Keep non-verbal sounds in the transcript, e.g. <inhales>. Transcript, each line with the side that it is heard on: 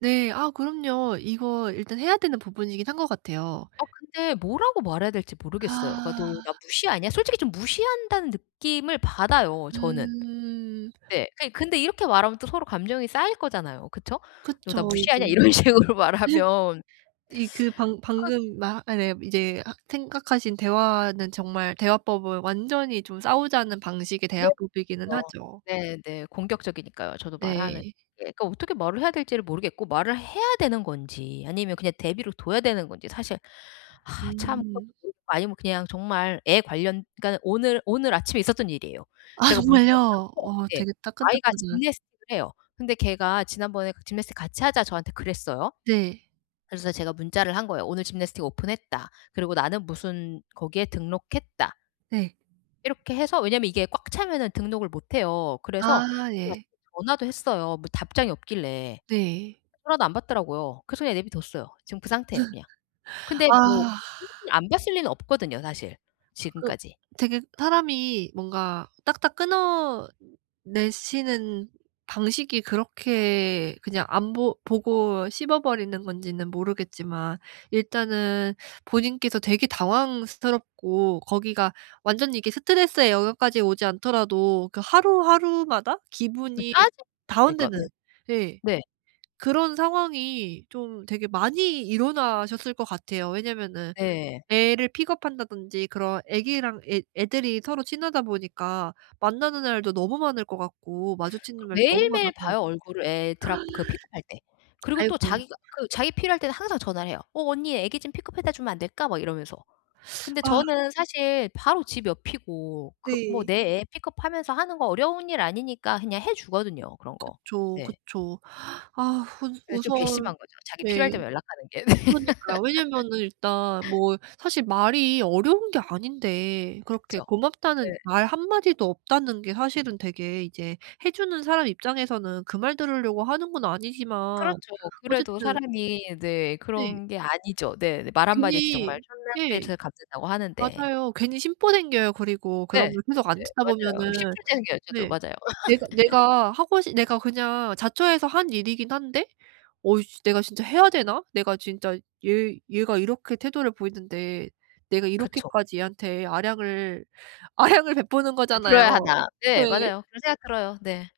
right: 네. 아 그럼요. 이거 일단 해야 되는 부분이긴 한 것 같아요.
left: 어 근데 뭐라고 말해야 될지 모르겠어요. 그러니까 "너
right: 아.
left: 나 무시하냐?" 솔직히 좀 무시한다는 느낌을 받아요. 저는.
right: 음.
left: 네. 그 근데 이렇게 말하면 또 서로 감정이 쌓일 거잖아요. 그쵸? "너 나
right: 그쵸. 이제
left: 무시하냐?"
right: <laughs>
left: 이런 식으로 말하면
right: 이 그 방
left: <sucks teeth> 그
right: 방금 말 아 네. 이제 아 생각하신 대화는 정말 대화법은 완전히 좀 싸우자는 방식의
left: 네.
right: 대화법이기는
left: 맞아요.
right: 하죠.
left: 네네. 공격적이니까요. 저도 말하는
right: 네.
left: 그러니까 어떻게 말을 해야 될지를 모르겠고 말을 해야 되는 건지 아니면 그냥 내버려 둬야 되는 건지 사실 아 참 그것도
right: 음.
left: 모르겠고 아니면 그냥 정말 애 관련 그니까는 오늘 오늘 아침에 있었던 일이에요.
right: 아
left: 제가 문자를
right: 정말요?
left: 했어요.
right: 와
left: 예.
right: 되게
left: 아이가
right: 따끈따끈한.
left: gymnastic을 해요. 근데 걔가 지난번에 그 "gymnastic 같이 하자." 저한테 그랬어요.
right: 네.
left: 그래서 제가 문자를 한 거예요. "오늘 gymnastic 오픈했다. 그리고 나는 무슨 거기에 등록했다."
right: 네.
left: 이렇게 해서 왜냐하면 이게 꽉 차면은 등록을 못 해요. 그래서
right: 아
left: <unintelligible>
right: 예.
left: 전화도 했어요. 뭐 답장이 없길래.
right: 네.
left: 전화도 안 받더라고요. 그래서 그냥 내비뒀어요. 지금 그 상태예요 그냥.
right: <laughs>
left: 근데 뭐
right: 아.
left: 솔직히 안 봤을 리는 없거든요 사실.
right: 그
left: 지금까지.
right: 되게 사람이 뭔가 딱딱 끊어내시는 방식이 그렇게 그냥 안 보 보고 씹어버리는 건지는 모르겠지만 일단은 본인께서 되게 당황스럽고 거기가 완전히 이게 스트레스의 영역까지 오지 않더라도 그 하루 하루마다
left: 그
right: 기분이
left: 짜증 나요 그러니까. 네.
right: 다운되는 예.
left: 네.
right: 그런 상황이 좀 되게 많이 일어나셨을 것 같아요. 왜냐하면은
left: 네.
right: 애를 pick up한다든지 그런 아기랑 애 애들이 서로 친하다 보니까 만나는 날도 너무 많을 것 같고 마주치는 날도 너무
left: 매일매일
right: 많아서
left: 봐요 얼굴을 애 drop 그 pick up할 때.
right: <gasps>
left: 그리고 또
right: 아이고.
left: 자기가 그 자기 필요할 때는 항상 전화를 해요. "어 언니 아기 좀 pick up 해다 주면 안 될까?" 막 이러면서. 근데
right: <sucks teeth> 아.
left: 저는 사실 바로 집 옆이고 그 뭐
right: 네.
left: 내 애 pick up하면서 하는 거 어려운 일 아니니까 그냥 해 주거든요 그런 거.
right: 그쵸,
left: 네.
right: 그쵸 <inhales> 아 우
left: 예 좀
right: 우선
left: 괘씸한 거죠. 자기
right: 네.
left: 필요할 때만 연락하는 게.
right: 그러니까요. 왜냐하면은 일단
left: <laughs>
right: 뭐 사실 말이 어려운 게 아닌데 그렇게
left: 그쵸. 네.
right: 고맙다는 말 한마디도 없다는 게 사실은 되게 이제 해 주는 사람 입장에서는 그 말 들으려고 하는 건 아니지만
left: 그렇죠. 그래도
right: 어쨌든
left: 사람이 네.
right: 네.
left: 그런 게 아니죠. 네. 말 한마디에 진짜 정말
right: 괜히
left: 천냥
right: 네.
left: 빚을 갚는다고 하는데.
right: 맞아요. 괜히 심보 생겨요. 그리고
left: 네. 네.
right: 그러면 계속 안 듣다
left: 맞아요.
right: 보면은
left: 심술재 생겨요, 저도.
right: 네.
left: 맞아요.
right: 내가 내가 하고 싶 내가 그냥 자처해서 한 일이긴 한데 '어이씨 내가 진짜 해야 되나?' 내가 진짜 얘 얘가 이렇게 태도를 보이는데 내가
left: 그쵸.
right: 이렇게까지 얘한테 아량을 아량을 베푸는 거잖아요.
left: 베풀어야 하나. 네.
right: 네.
left: 맞아요. 그런 생각 들어요. 네.